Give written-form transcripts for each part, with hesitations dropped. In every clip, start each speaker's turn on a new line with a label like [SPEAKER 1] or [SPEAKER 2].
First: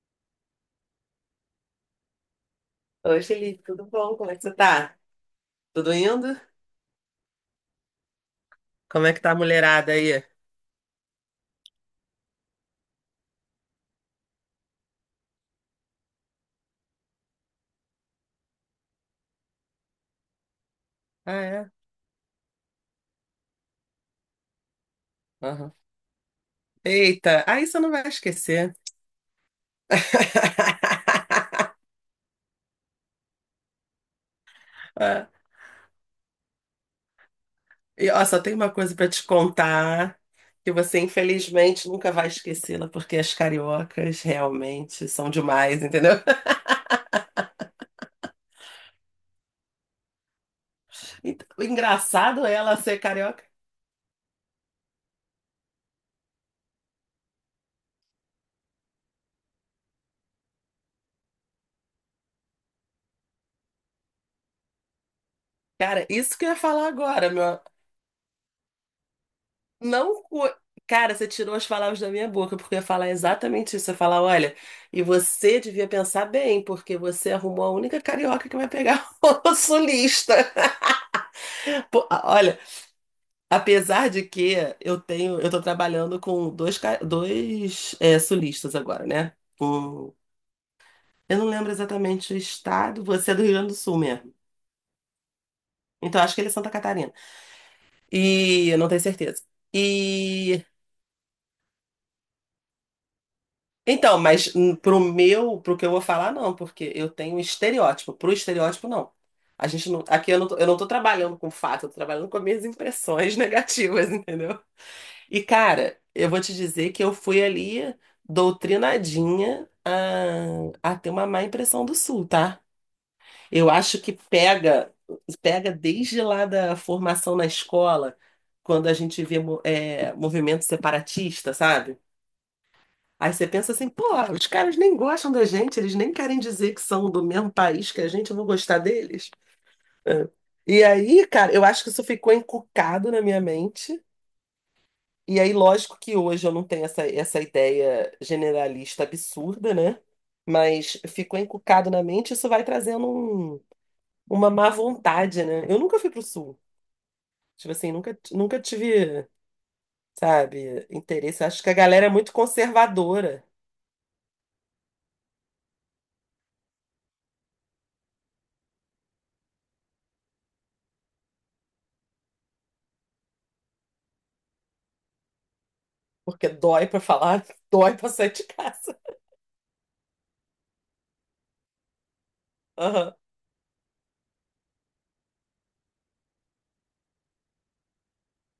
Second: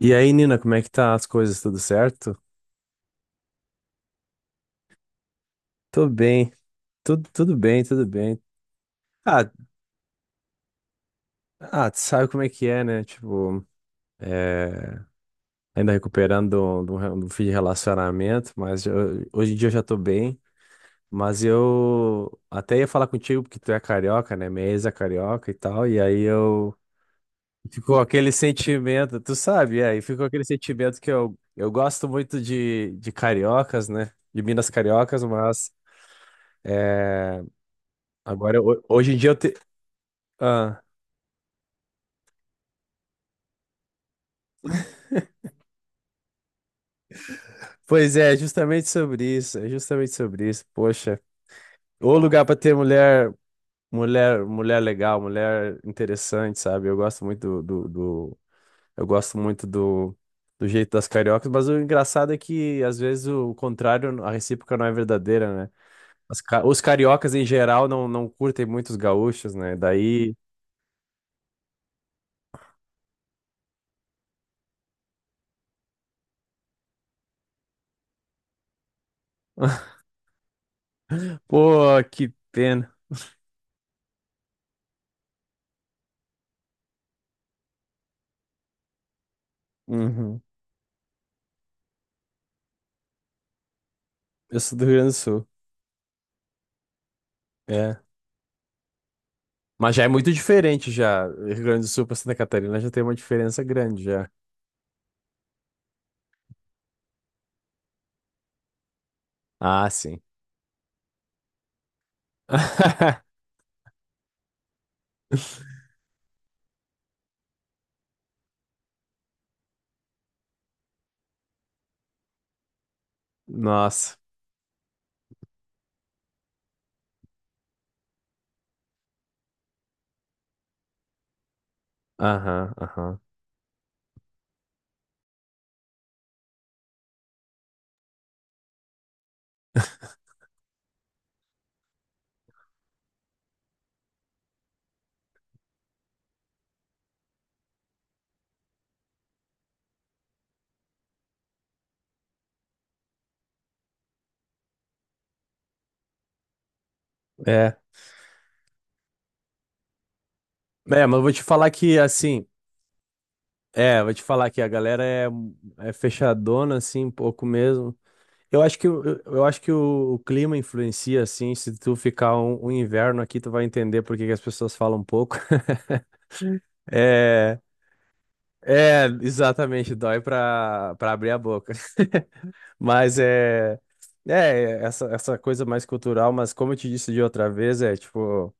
[SPEAKER 1] E aí, Nina, como é que tá as coisas? Tudo certo?
[SPEAKER 2] Oi, Felipe, tudo bom? Como é que você tá? Tudo
[SPEAKER 1] Tô
[SPEAKER 2] indo?
[SPEAKER 1] bem, tudo bem, tudo bem.
[SPEAKER 2] Como é que tá a
[SPEAKER 1] Ah,
[SPEAKER 2] mulherada aí?
[SPEAKER 1] ah, tu sabe como é que é, né? Tipo, é, ainda recuperando do fim de relacionamento, mas hoje em dia eu já tô bem.
[SPEAKER 2] Ah,
[SPEAKER 1] Mas
[SPEAKER 2] é?
[SPEAKER 1] eu até ia falar contigo porque tu é carioca, né? Minha ex é carioca e
[SPEAKER 2] Aham.
[SPEAKER 1] tal, e aí eu.
[SPEAKER 2] Eita, aí você não
[SPEAKER 1] Ficou
[SPEAKER 2] vai
[SPEAKER 1] aquele
[SPEAKER 2] esquecer.
[SPEAKER 1] sentimento, tu sabe, é, e ficou aquele sentimento que eu gosto muito de cariocas, né? De Minas cariocas,
[SPEAKER 2] Ah,
[SPEAKER 1] mas. eh,
[SPEAKER 2] e ó, só tem
[SPEAKER 1] Agora,
[SPEAKER 2] uma coisa pra
[SPEAKER 1] hoje em
[SPEAKER 2] te
[SPEAKER 1] dia, eu,
[SPEAKER 2] contar, que
[SPEAKER 1] Ah,
[SPEAKER 2] você infelizmente nunca vai esquecê-la, porque as cariocas realmente são demais, entendeu?
[SPEAKER 1] pois é, justamente sobre isso, é justamente sobre isso. Poxa,
[SPEAKER 2] Então, o
[SPEAKER 1] o lugar
[SPEAKER 2] engraçado é
[SPEAKER 1] pra ter
[SPEAKER 2] ela ser
[SPEAKER 1] mulher,
[SPEAKER 2] carioca.
[SPEAKER 1] mulher legal, mulher interessante, sabe? Eu gosto muito eu gosto muito do jeito das cariocas, mas o engraçado é que às vezes o contrário, a recíproca não é verdadeira, né?
[SPEAKER 2] Cara, isso que eu ia
[SPEAKER 1] Os
[SPEAKER 2] falar agora,
[SPEAKER 1] cariocas em
[SPEAKER 2] meu.
[SPEAKER 1] geral não curtem muito os gaúchos, né?
[SPEAKER 2] Não.
[SPEAKER 1] Daí,
[SPEAKER 2] Cara, você tirou as palavras da minha boca, porque eu ia falar exatamente isso. Eu ia falar, olha, e você devia pensar bem, porque você arrumou a única carioca que vai pegar o sulista.
[SPEAKER 1] pô,
[SPEAKER 2] Pô,
[SPEAKER 1] que
[SPEAKER 2] olha,
[SPEAKER 1] pena.
[SPEAKER 2] apesar de que eu tô trabalhando com dois sulistas agora, né? O-
[SPEAKER 1] Uhum.
[SPEAKER 2] eu não lembro exatamente o estado, você é do Rio Grande do Sul mesmo.
[SPEAKER 1] Eu sou do Rio Grande do Sul.
[SPEAKER 2] Então acho que ele é Santa Catarina.
[SPEAKER 1] É.
[SPEAKER 2] E eu não tenho certeza.
[SPEAKER 1] Mas já é muito
[SPEAKER 2] E
[SPEAKER 1] diferente já. Rio Grande do Sul para Santa Catarina já tem uma diferença grande
[SPEAKER 2] então,
[SPEAKER 1] já.
[SPEAKER 2] mas pro pro que eu vou falar, não, porque eu tenho estereótipo. Pro estereótipo, não. A
[SPEAKER 1] Ah,
[SPEAKER 2] gente não,
[SPEAKER 1] sim.
[SPEAKER 2] aqui eu não tô trabalhando com fato, eu tô trabalhando com as minhas impressões negativas, entendeu? E, cara, eu vou te dizer que eu fui ali doutrinadinha a ter uma má impressão do Sul, tá? Eu acho que
[SPEAKER 1] Nossa.
[SPEAKER 2] pega, pega desde lá da formação na escola, quando a gente vê movimento separatista, sabe?
[SPEAKER 1] Aham, aham.
[SPEAKER 2] Aí você pensa assim, pô, os caras nem gostam da gente, eles nem querem dizer que são do mesmo país que a gente, eu vou gostar deles. É. E aí, cara, eu acho que isso ficou encucado na minha mente. E aí, lógico que hoje eu não tenho essa ideia generalista absurda, né? Mas ficou encucado na mente, isso vai trazendo uma má vontade, né? Eu nunca fui pro sul. Tipo
[SPEAKER 1] É.
[SPEAKER 2] assim, nunca tive, sabe,
[SPEAKER 1] É, mas eu vou te
[SPEAKER 2] interesse. Acho que
[SPEAKER 1] falar
[SPEAKER 2] a
[SPEAKER 1] que
[SPEAKER 2] galera é muito
[SPEAKER 1] assim,
[SPEAKER 2] conservadora,
[SPEAKER 1] é, vou te falar que a galera é, é fechadona assim um pouco mesmo. Eu acho que eu acho que o clima influencia assim, se tu ficar um inverno aqui, tu vai entender por que que as pessoas falam pouco.
[SPEAKER 2] porque dói pra falar,
[SPEAKER 1] É,
[SPEAKER 2] dói pra sair de casa.
[SPEAKER 1] é, exatamente, dói pra para abrir a boca.
[SPEAKER 2] Aham.
[SPEAKER 1] Mas é, é essa, essa coisa mais cultural, mas como eu te disse de outra vez, é tipo,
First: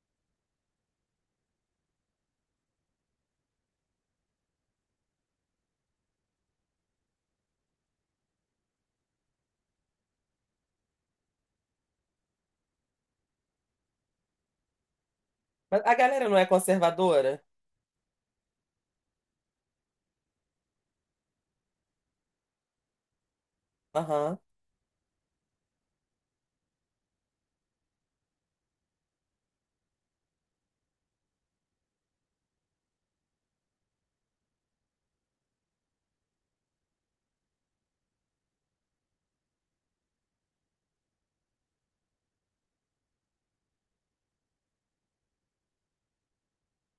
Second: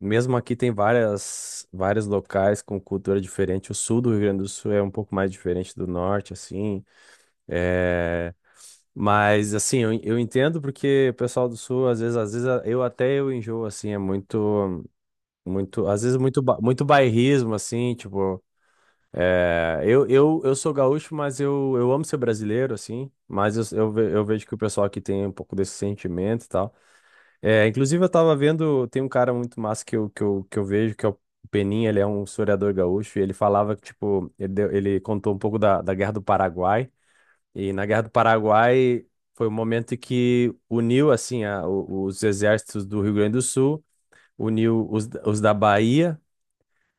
[SPEAKER 1] mesmo aqui tem várias, vários locais com cultura diferente. O sul do Rio Grande do Sul é um pouco mais diferente do norte, assim. É, mas assim, eu entendo porque o pessoal do sul, às vezes, eu até eu enjoo, assim, é muito,
[SPEAKER 2] Mas
[SPEAKER 1] muito,
[SPEAKER 2] a
[SPEAKER 1] às vezes
[SPEAKER 2] galera não
[SPEAKER 1] muito,
[SPEAKER 2] é
[SPEAKER 1] muito
[SPEAKER 2] conservadora?
[SPEAKER 1] bairrismo, assim, tipo. É, eu sou gaúcho, mas eu amo ser brasileiro, assim. Mas eu
[SPEAKER 2] Aham.
[SPEAKER 1] vejo que o pessoal aqui tem um pouco desse sentimento e tal. É, inclusive, eu tava vendo, tem um cara muito massa que eu vejo, que é o Peninha, ele é um historiador gaúcho, e ele falava que, tipo, ele, ele contou um pouco da Guerra do Paraguai. E na Guerra do Paraguai foi o momento em que uniu, assim, os exércitos do Rio Grande do Sul, uniu os da Bahia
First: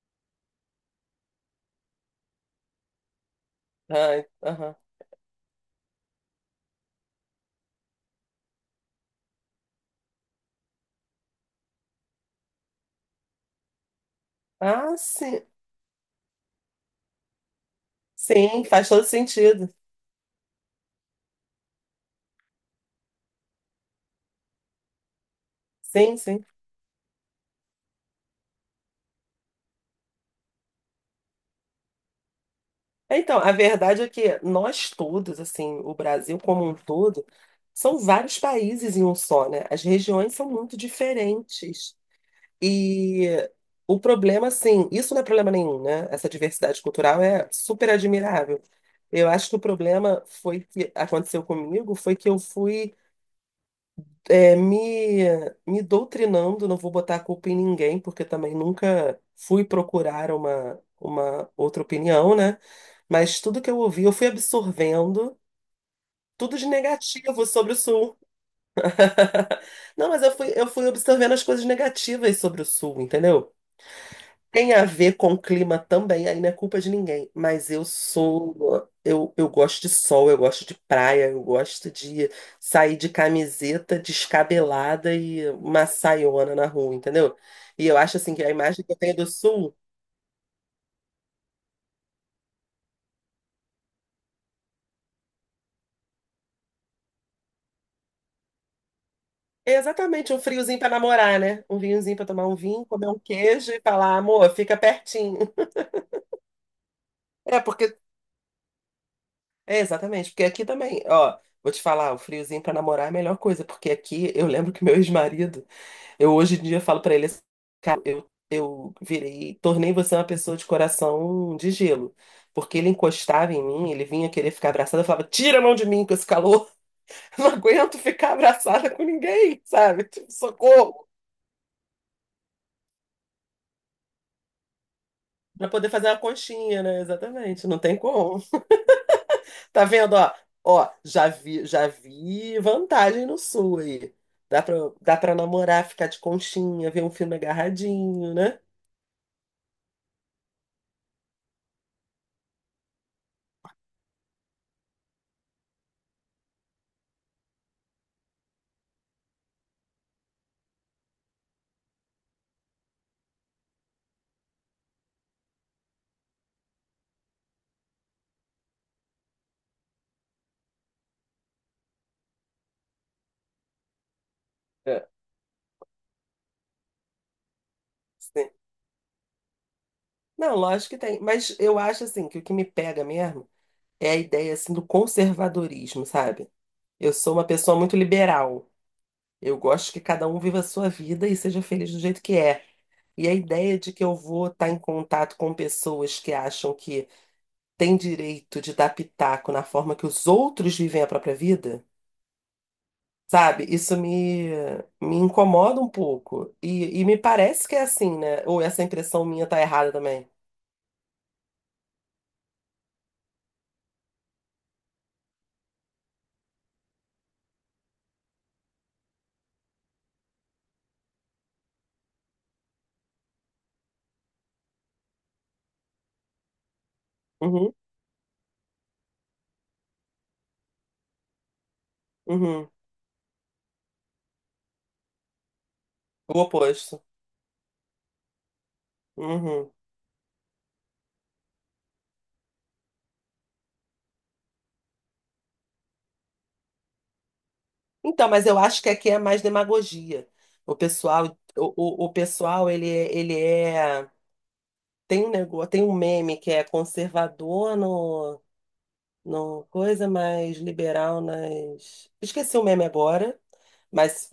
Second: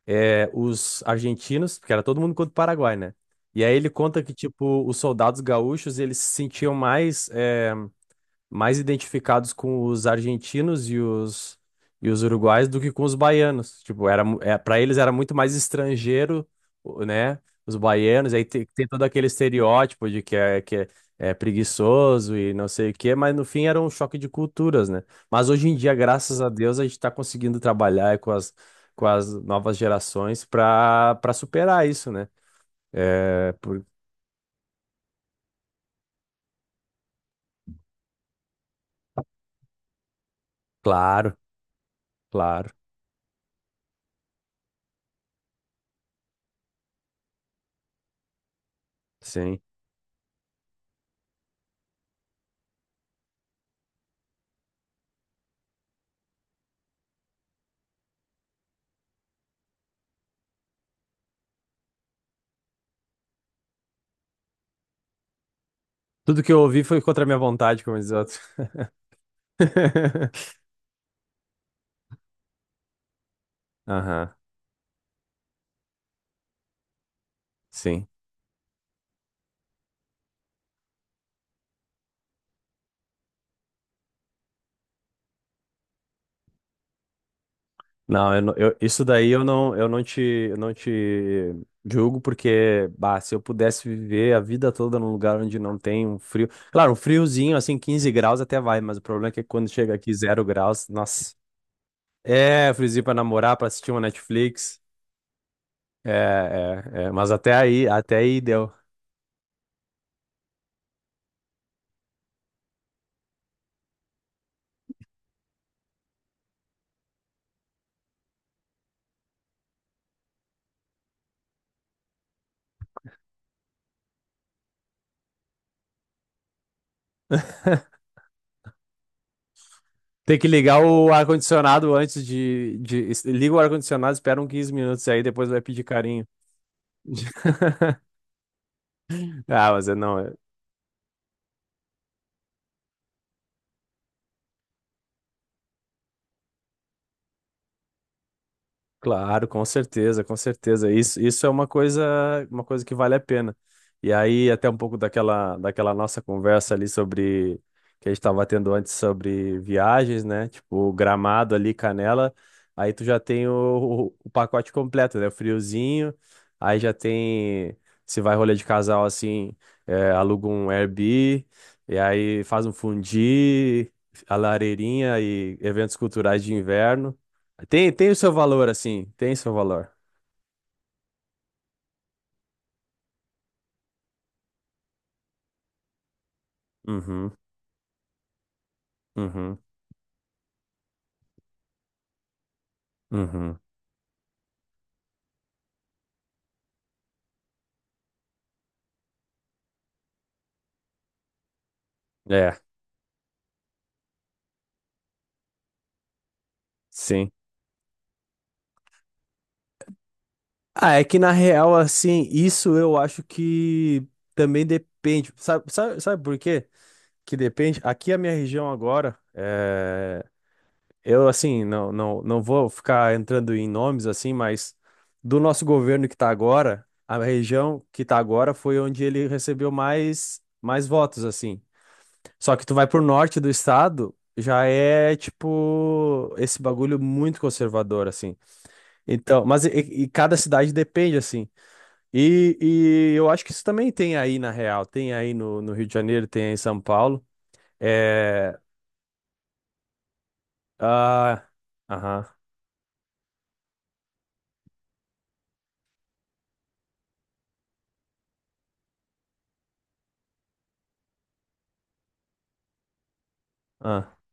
[SPEAKER 1] é, os argentinos, porque era todo mundo contra o Paraguai, né? E aí ele conta
[SPEAKER 2] Ai,
[SPEAKER 1] que,
[SPEAKER 2] aham.
[SPEAKER 1] tipo, os soldados gaúchos, eles se sentiam mais. É, mais identificados com os argentinos e os uruguais do que com os baianos. Tipo, era, para eles
[SPEAKER 2] Ah,
[SPEAKER 1] era muito
[SPEAKER 2] sim.
[SPEAKER 1] mais estrangeiro, né? Os baianos,
[SPEAKER 2] Sim,
[SPEAKER 1] tem,
[SPEAKER 2] faz
[SPEAKER 1] todo
[SPEAKER 2] todo
[SPEAKER 1] aquele
[SPEAKER 2] sentido.
[SPEAKER 1] estereótipo de que é, é preguiçoso e não sei o quê, mas no fim era um choque de culturas, né? Mas hoje em dia,
[SPEAKER 2] Sim,
[SPEAKER 1] graças
[SPEAKER 2] sim.
[SPEAKER 1] a Deus, a gente está conseguindo trabalhar com as novas gerações para superar isso, né?
[SPEAKER 2] Então, a
[SPEAKER 1] É, por,
[SPEAKER 2] verdade é que nós todos, assim, o Brasil como um todo, são vários países em um só, né? As regiões são muito
[SPEAKER 1] claro,
[SPEAKER 2] diferentes.
[SPEAKER 1] claro,
[SPEAKER 2] E o problema, assim, isso não é problema nenhum, né? Essa diversidade cultural é super admirável. Eu acho que o
[SPEAKER 1] sim.
[SPEAKER 2] problema foi que aconteceu comigo, foi que eu fui é, me, me doutrinando, não vou botar a culpa em ninguém, porque também nunca fui procurar uma outra opinião, né? Mas tudo que eu ouvi, eu fui absorvendo
[SPEAKER 1] Tudo que
[SPEAKER 2] tudo
[SPEAKER 1] eu
[SPEAKER 2] de
[SPEAKER 1] ouvi foi contra a minha
[SPEAKER 2] negativo sobre o
[SPEAKER 1] vontade, como diz
[SPEAKER 2] Sul.
[SPEAKER 1] outro.
[SPEAKER 2] Não, mas eu fui absorvendo as coisas negativas sobre o Sul, entendeu?
[SPEAKER 1] Aham,
[SPEAKER 2] Tem a ver com o clima também, aí não é culpa de ninguém. Mas eu
[SPEAKER 1] sim.
[SPEAKER 2] sou. Eu gosto de sol, eu gosto de praia, eu gosto de sair de camiseta descabelada e uma saiona na rua, entendeu? E eu acho
[SPEAKER 1] Não,
[SPEAKER 2] assim que a imagem que eu
[SPEAKER 1] isso
[SPEAKER 2] tenho do
[SPEAKER 1] daí eu não,
[SPEAKER 2] sul
[SPEAKER 1] eu não te julgo, porque, bah, se eu pudesse viver a vida toda num lugar onde não tem um frio. Claro, um friozinho, assim, 15 graus até vai, mas o problema é que quando
[SPEAKER 2] é
[SPEAKER 1] chega aqui
[SPEAKER 2] exatamente um
[SPEAKER 1] zero
[SPEAKER 2] friozinho
[SPEAKER 1] graus,
[SPEAKER 2] pra
[SPEAKER 1] nossa.
[SPEAKER 2] namorar, né? Um vinhozinho pra tomar um
[SPEAKER 1] É,
[SPEAKER 2] vinho,
[SPEAKER 1] friozinho
[SPEAKER 2] comer
[SPEAKER 1] pra
[SPEAKER 2] um
[SPEAKER 1] namorar, pra
[SPEAKER 2] queijo e
[SPEAKER 1] assistir uma
[SPEAKER 2] falar, amor, fica
[SPEAKER 1] Netflix.
[SPEAKER 2] pertinho.
[SPEAKER 1] É, é, é, mas
[SPEAKER 2] É, porque.
[SPEAKER 1] até aí deu.
[SPEAKER 2] É, exatamente, porque aqui também, ó, vou te falar, o friozinho pra namorar é a melhor coisa, porque aqui eu lembro que meu ex-marido. Eu hoje em dia falo pra ele assim, cara, eu virei, tornei você uma pessoa de coração de gelo. Porque ele encostava em mim, ele vinha querer ficar abraçado, eu falava, tira a mão de mim com esse calor, não aguento ficar abraçada com ninguém, sabe? Tipo,
[SPEAKER 1] Tem que ligar
[SPEAKER 2] socorro!
[SPEAKER 1] o ar-condicionado de. Liga o ar-condicionado, espera uns 15 minutos aí, depois vai
[SPEAKER 2] Pra
[SPEAKER 1] pedir
[SPEAKER 2] poder fazer uma
[SPEAKER 1] carinho.
[SPEAKER 2] conchinha, né? Exatamente, não tem como.
[SPEAKER 1] Ah,
[SPEAKER 2] Tá
[SPEAKER 1] mas eu
[SPEAKER 2] vendo, ó?
[SPEAKER 1] não.
[SPEAKER 2] Ó, já vi vantagem no sul aí. Dá pra, dá pra namorar, ficar de conchinha, ver um filme agarradinho, né?
[SPEAKER 1] Claro, com certeza, com certeza. Isso é uma coisa que vale a pena. E aí, até um pouco daquela, daquela nossa conversa ali sobre que a gente estava tendo antes sobre viagens, né? Tipo, Gramado ali, Canela. Aí tu já tem o pacote completo, né? O friozinho. Aí já tem, se vai rolê de casal assim, aluga um Airbnb. E aí faz um fundi, a
[SPEAKER 2] É.
[SPEAKER 1] lareirinha e eventos culturais de inverno. Tem, tem o seu
[SPEAKER 2] Sim.
[SPEAKER 1] valor, assim. Tem seu valor.
[SPEAKER 2] Não, lógico que tem. Mas eu acho assim que o que me pega mesmo é a ideia assim do conservadorismo, sabe? Eu
[SPEAKER 1] Uhum,
[SPEAKER 2] sou uma pessoa muito liberal. Eu
[SPEAKER 1] uhum,
[SPEAKER 2] gosto que cada um viva a sua vida e seja feliz do jeito que é. E a
[SPEAKER 1] uhum.
[SPEAKER 2] ideia de que eu vou estar em contato com pessoas que acham que têm direito de dar pitaco na forma que os outros vivem a própria vida,
[SPEAKER 1] É,
[SPEAKER 2] sabe? Me incomoda um pouco. E me
[SPEAKER 1] sim.
[SPEAKER 2] parece que é assim, né? Ou essa impressão minha tá errada também.
[SPEAKER 1] Ah, é que na real, assim, isso eu acho que também depende. Sabe, sabe, sabe por quê? Que depende. Aqui a minha região agora, é... eu, assim, não vou ficar entrando em nomes, assim, mas do nosso governo que tá agora, a
[SPEAKER 2] Uhum,
[SPEAKER 1] região que tá agora foi onde ele recebeu mais, mais votos, assim. Só que
[SPEAKER 2] uhum.
[SPEAKER 1] tu vai pro norte do estado, já é tipo
[SPEAKER 2] O
[SPEAKER 1] esse bagulho
[SPEAKER 2] oposto.
[SPEAKER 1] muito conservador, assim. Então,
[SPEAKER 2] Uhum.
[SPEAKER 1] e cada cidade depende, assim. E eu acho que isso também tem aí na real, tem aí no Rio de Janeiro, tem aí em São Paulo.
[SPEAKER 2] Então, mas
[SPEAKER 1] É.
[SPEAKER 2] eu acho que aqui é mais demagogia. O pessoal,
[SPEAKER 1] Ah.
[SPEAKER 2] o
[SPEAKER 1] Aham.
[SPEAKER 2] pessoal, ele é, tem um negócio, tem um meme que é conservador no coisa, mais liberal nas. Esqueci o meme agora,
[SPEAKER 1] Ah,
[SPEAKER 2] mas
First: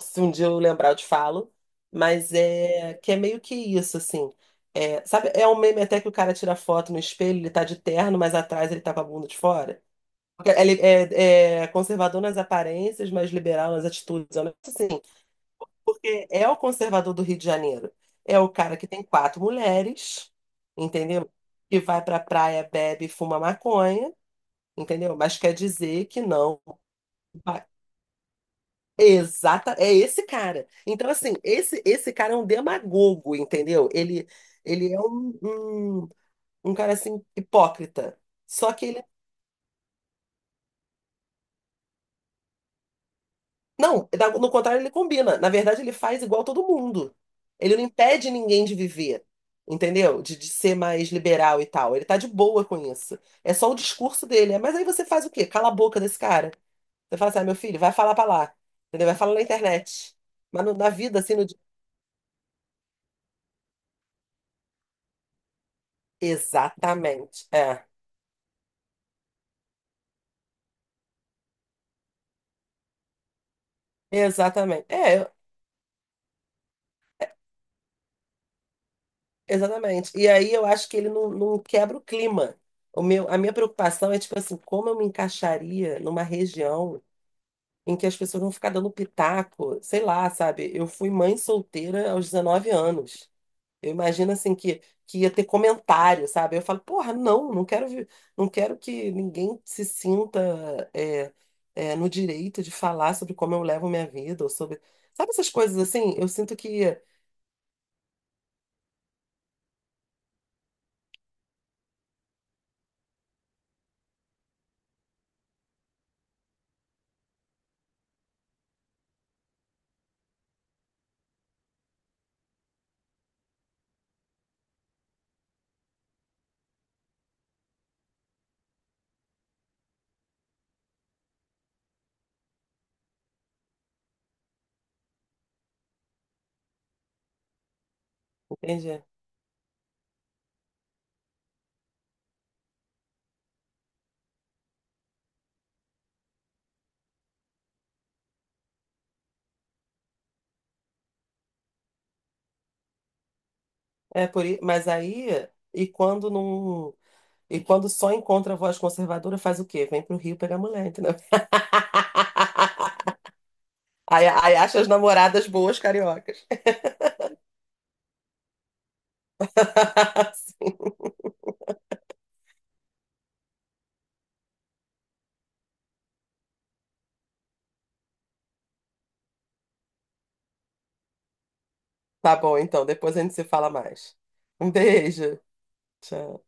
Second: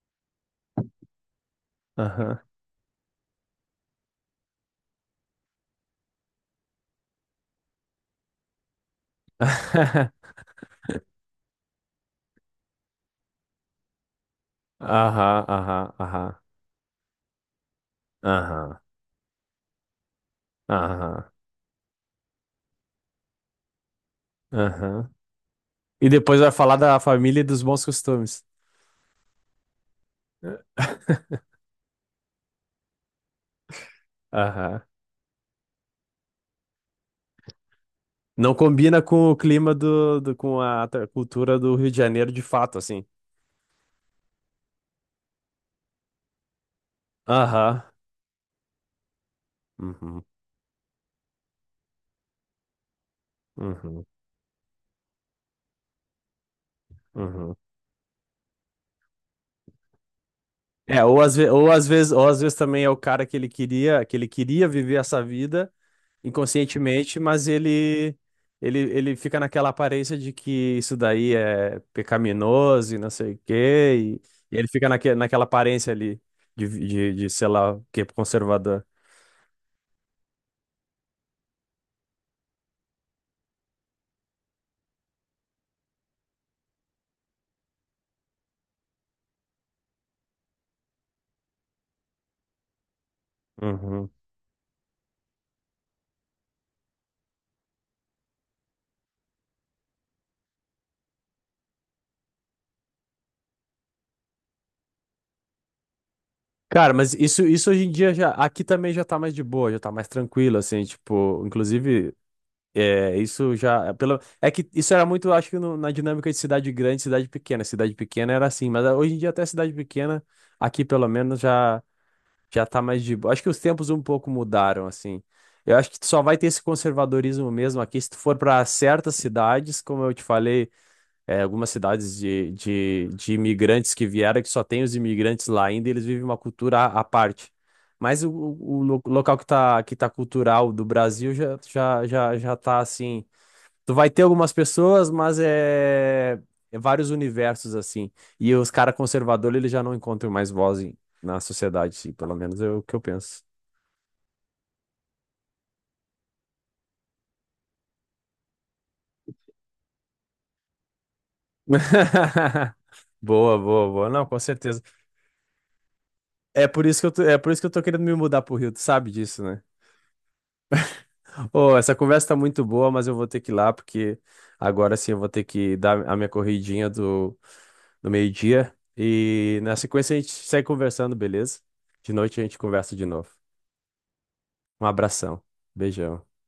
[SPEAKER 2] se um dia eu lembrar eu te falo. Mas
[SPEAKER 1] Aham.
[SPEAKER 2] é que é meio que isso, assim. É, sabe, é um meme até que o cara tira foto no espelho, ele tá de terno, mas atrás ele tá com a bunda de fora. Porque é, é conservador nas aparências, mas liberal nas atitudes. É um negócio assim,
[SPEAKER 1] Aham. Aham.
[SPEAKER 2] porque
[SPEAKER 1] Aham.
[SPEAKER 2] é o conservador do Rio de Janeiro. É o cara
[SPEAKER 1] Aham.
[SPEAKER 2] que tem quatro mulheres, entendeu?
[SPEAKER 1] Aham.
[SPEAKER 2] Que vai pra praia, bebe, e fuma maconha,
[SPEAKER 1] Aham.
[SPEAKER 2] entendeu? Mas quer dizer
[SPEAKER 1] E
[SPEAKER 2] que
[SPEAKER 1] depois vai
[SPEAKER 2] não.
[SPEAKER 1] falar da família e dos
[SPEAKER 2] vai-
[SPEAKER 1] bons costumes.
[SPEAKER 2] Exata, é esse cara. Então, assim, esse cara é um demagogo, entendeu? Ele,
[SPEAKER 1] Aham.
[SPEAKER 2] ele é um cara assim, hipócrita.
[SPEAKER 1] Não
[SPEAKER 2] Só que
[SPEAKER 1] combina
[SPEAKER 2] ele
[SPEAKER 1] com o clima com a cultura do Rio de Janeiro de fato, assim.
[SPEAKER 2] não, no contrário, ele combina. Na verdade, ele faz igual todo mundo. Ele
[SPEAKER 1] Aham.
[SPEAKER 2] não impede ninguém de viver, entendeu?
[SPEAKER 1] Uhum.
[SPEAKER 2] De ser mais liberal e tal. Ele tá de boa com isso. É só o
[SPEAKER 1] Uhum.
[SPEAKER 2] discurso dele. É, mas aí você faz o quê? Cala a boca desse cara. Você fala assim, ah, meu
[SPEAKER 1] Uhum.
[SPEAKER 2] filho, vai falar pra lá. Entendeu? Vai falar na internet. Mas na
[SPEAKER 1] É,
[SPEAKER 2] vida,
[SPEAKER 1] ou
[SPEAKER 2] assim, no... di-
[SPEAKER 1] ou às vezes também é o cara que ele queria viver essa vida inconscientemente,
[SPEAKER 2] exatamente.
[SPEAKER 1] mas
[SPEAKER 2] É.
[SPEAKER 1] ele ele fica naquela aparência de que isso daí é pecaminoso e não sei o quê, e ele
[SPEAKER 2] Exatamente.
[SPEAKER 1] fica
[SPEAKER 2] É,
[SPEAKER 1] naquela aparência ali de, sei lá, o que conservador.
[SPEAKER 2] exatamente. E aí eu acho que ele não quebra o clima. O meu, a minha preocupação é, tipo assim, como eu me encaixaria numa região em que as pessoas vão ficar dando pitaco, sei lá, sabe? Eu fui mãe solteira aos 19 anos. Eu
[SPEAKER 1] Uhum.
[SPEAKER 2] imagino assim que ia ter comentário, sabe? Eu falo, porra, não quero, não quero que ninguém se sinta é, no direito de falar sobre como eu levo minha vida, ou sobre. Sabe essas coisas assim? Eu sinto
[SPEAKER 1] Cara,
[SPEAKER 2] que.
[SPEAKER 1] mas isso hoje em dia já, aqui também já tá mais de boa, já tá mais tranquilo, assim, tipo, inclusive, é, isso já, é pelo, é que isso era muito, acho que na dinâmica de cidade grande, e cidade pequena era assim, mas ah, hoje em dia até cidade pequena, aqui pelo menos já, já tá mais de boa, acho que os tempos um pouco mudaram, assim, eu acho que só vai ter esse conservadorismo mesmo aqui, se tu for para certas cidades, como eu te falei, é, algumas cidades de imigrantes que vieram, que só tem os imigrantes lá ainda, e eles vivem uma cultura à parte. Mas o,
[SPEAKER 2] Entende?
[SPEAKER 1] local que tá cultural do Brasil já, já tá assim. Tu vai ter algumas pessoas, mas é, é vários universos assim. E os caras conservadores, eles já não encontram mais voz na sociedade, sim, pelo menos é o que eu penso.
[SPEAKER 2] Mas aí, e quando não. E quando só encontra a voz conservadora, faz o quê? Vem pro Rio pegar mulher, entendeu?
[SPEAKER 1] Boa, boa, boa. Não,
[SPEAKER 2] Aí,
[SPEAKER 1] com
[SPEAKER 2] aí
[SPEAKER 1] certeza.
[SPEAKER 2] acha as namoradas boas cariocas.
[SPEAKER 1] É por isso que eu tô, é por isso que eu tô querendo me mudar pro Rio, tu sabe disso, né?
[SPEAKER 2] Sim.
[SPEAKER 1] Pô, essa conversa tá muito boa, mas eu vou ter que ir lá, porque agora sim eu vou ter que dar a minha corridinha do meio-dia. E na sequência a gente segue conversando, beleza? De
[SPEAKER 2] Tá
[SPEAKER 1] noite a gente
[SPEAKER 2] bom, então.
[SPEAKER 1] conversa de
[SPEAKER 2] Depois a
[SPEAKER 1] novo.
[SPEAKER 2] gente se fala mais. Um
[SPEAKER 1] Um
[SPEAKER 2] beijo.
[SPEAKER 1] abração. Beijão.
[SPEAKER 2] Tchau.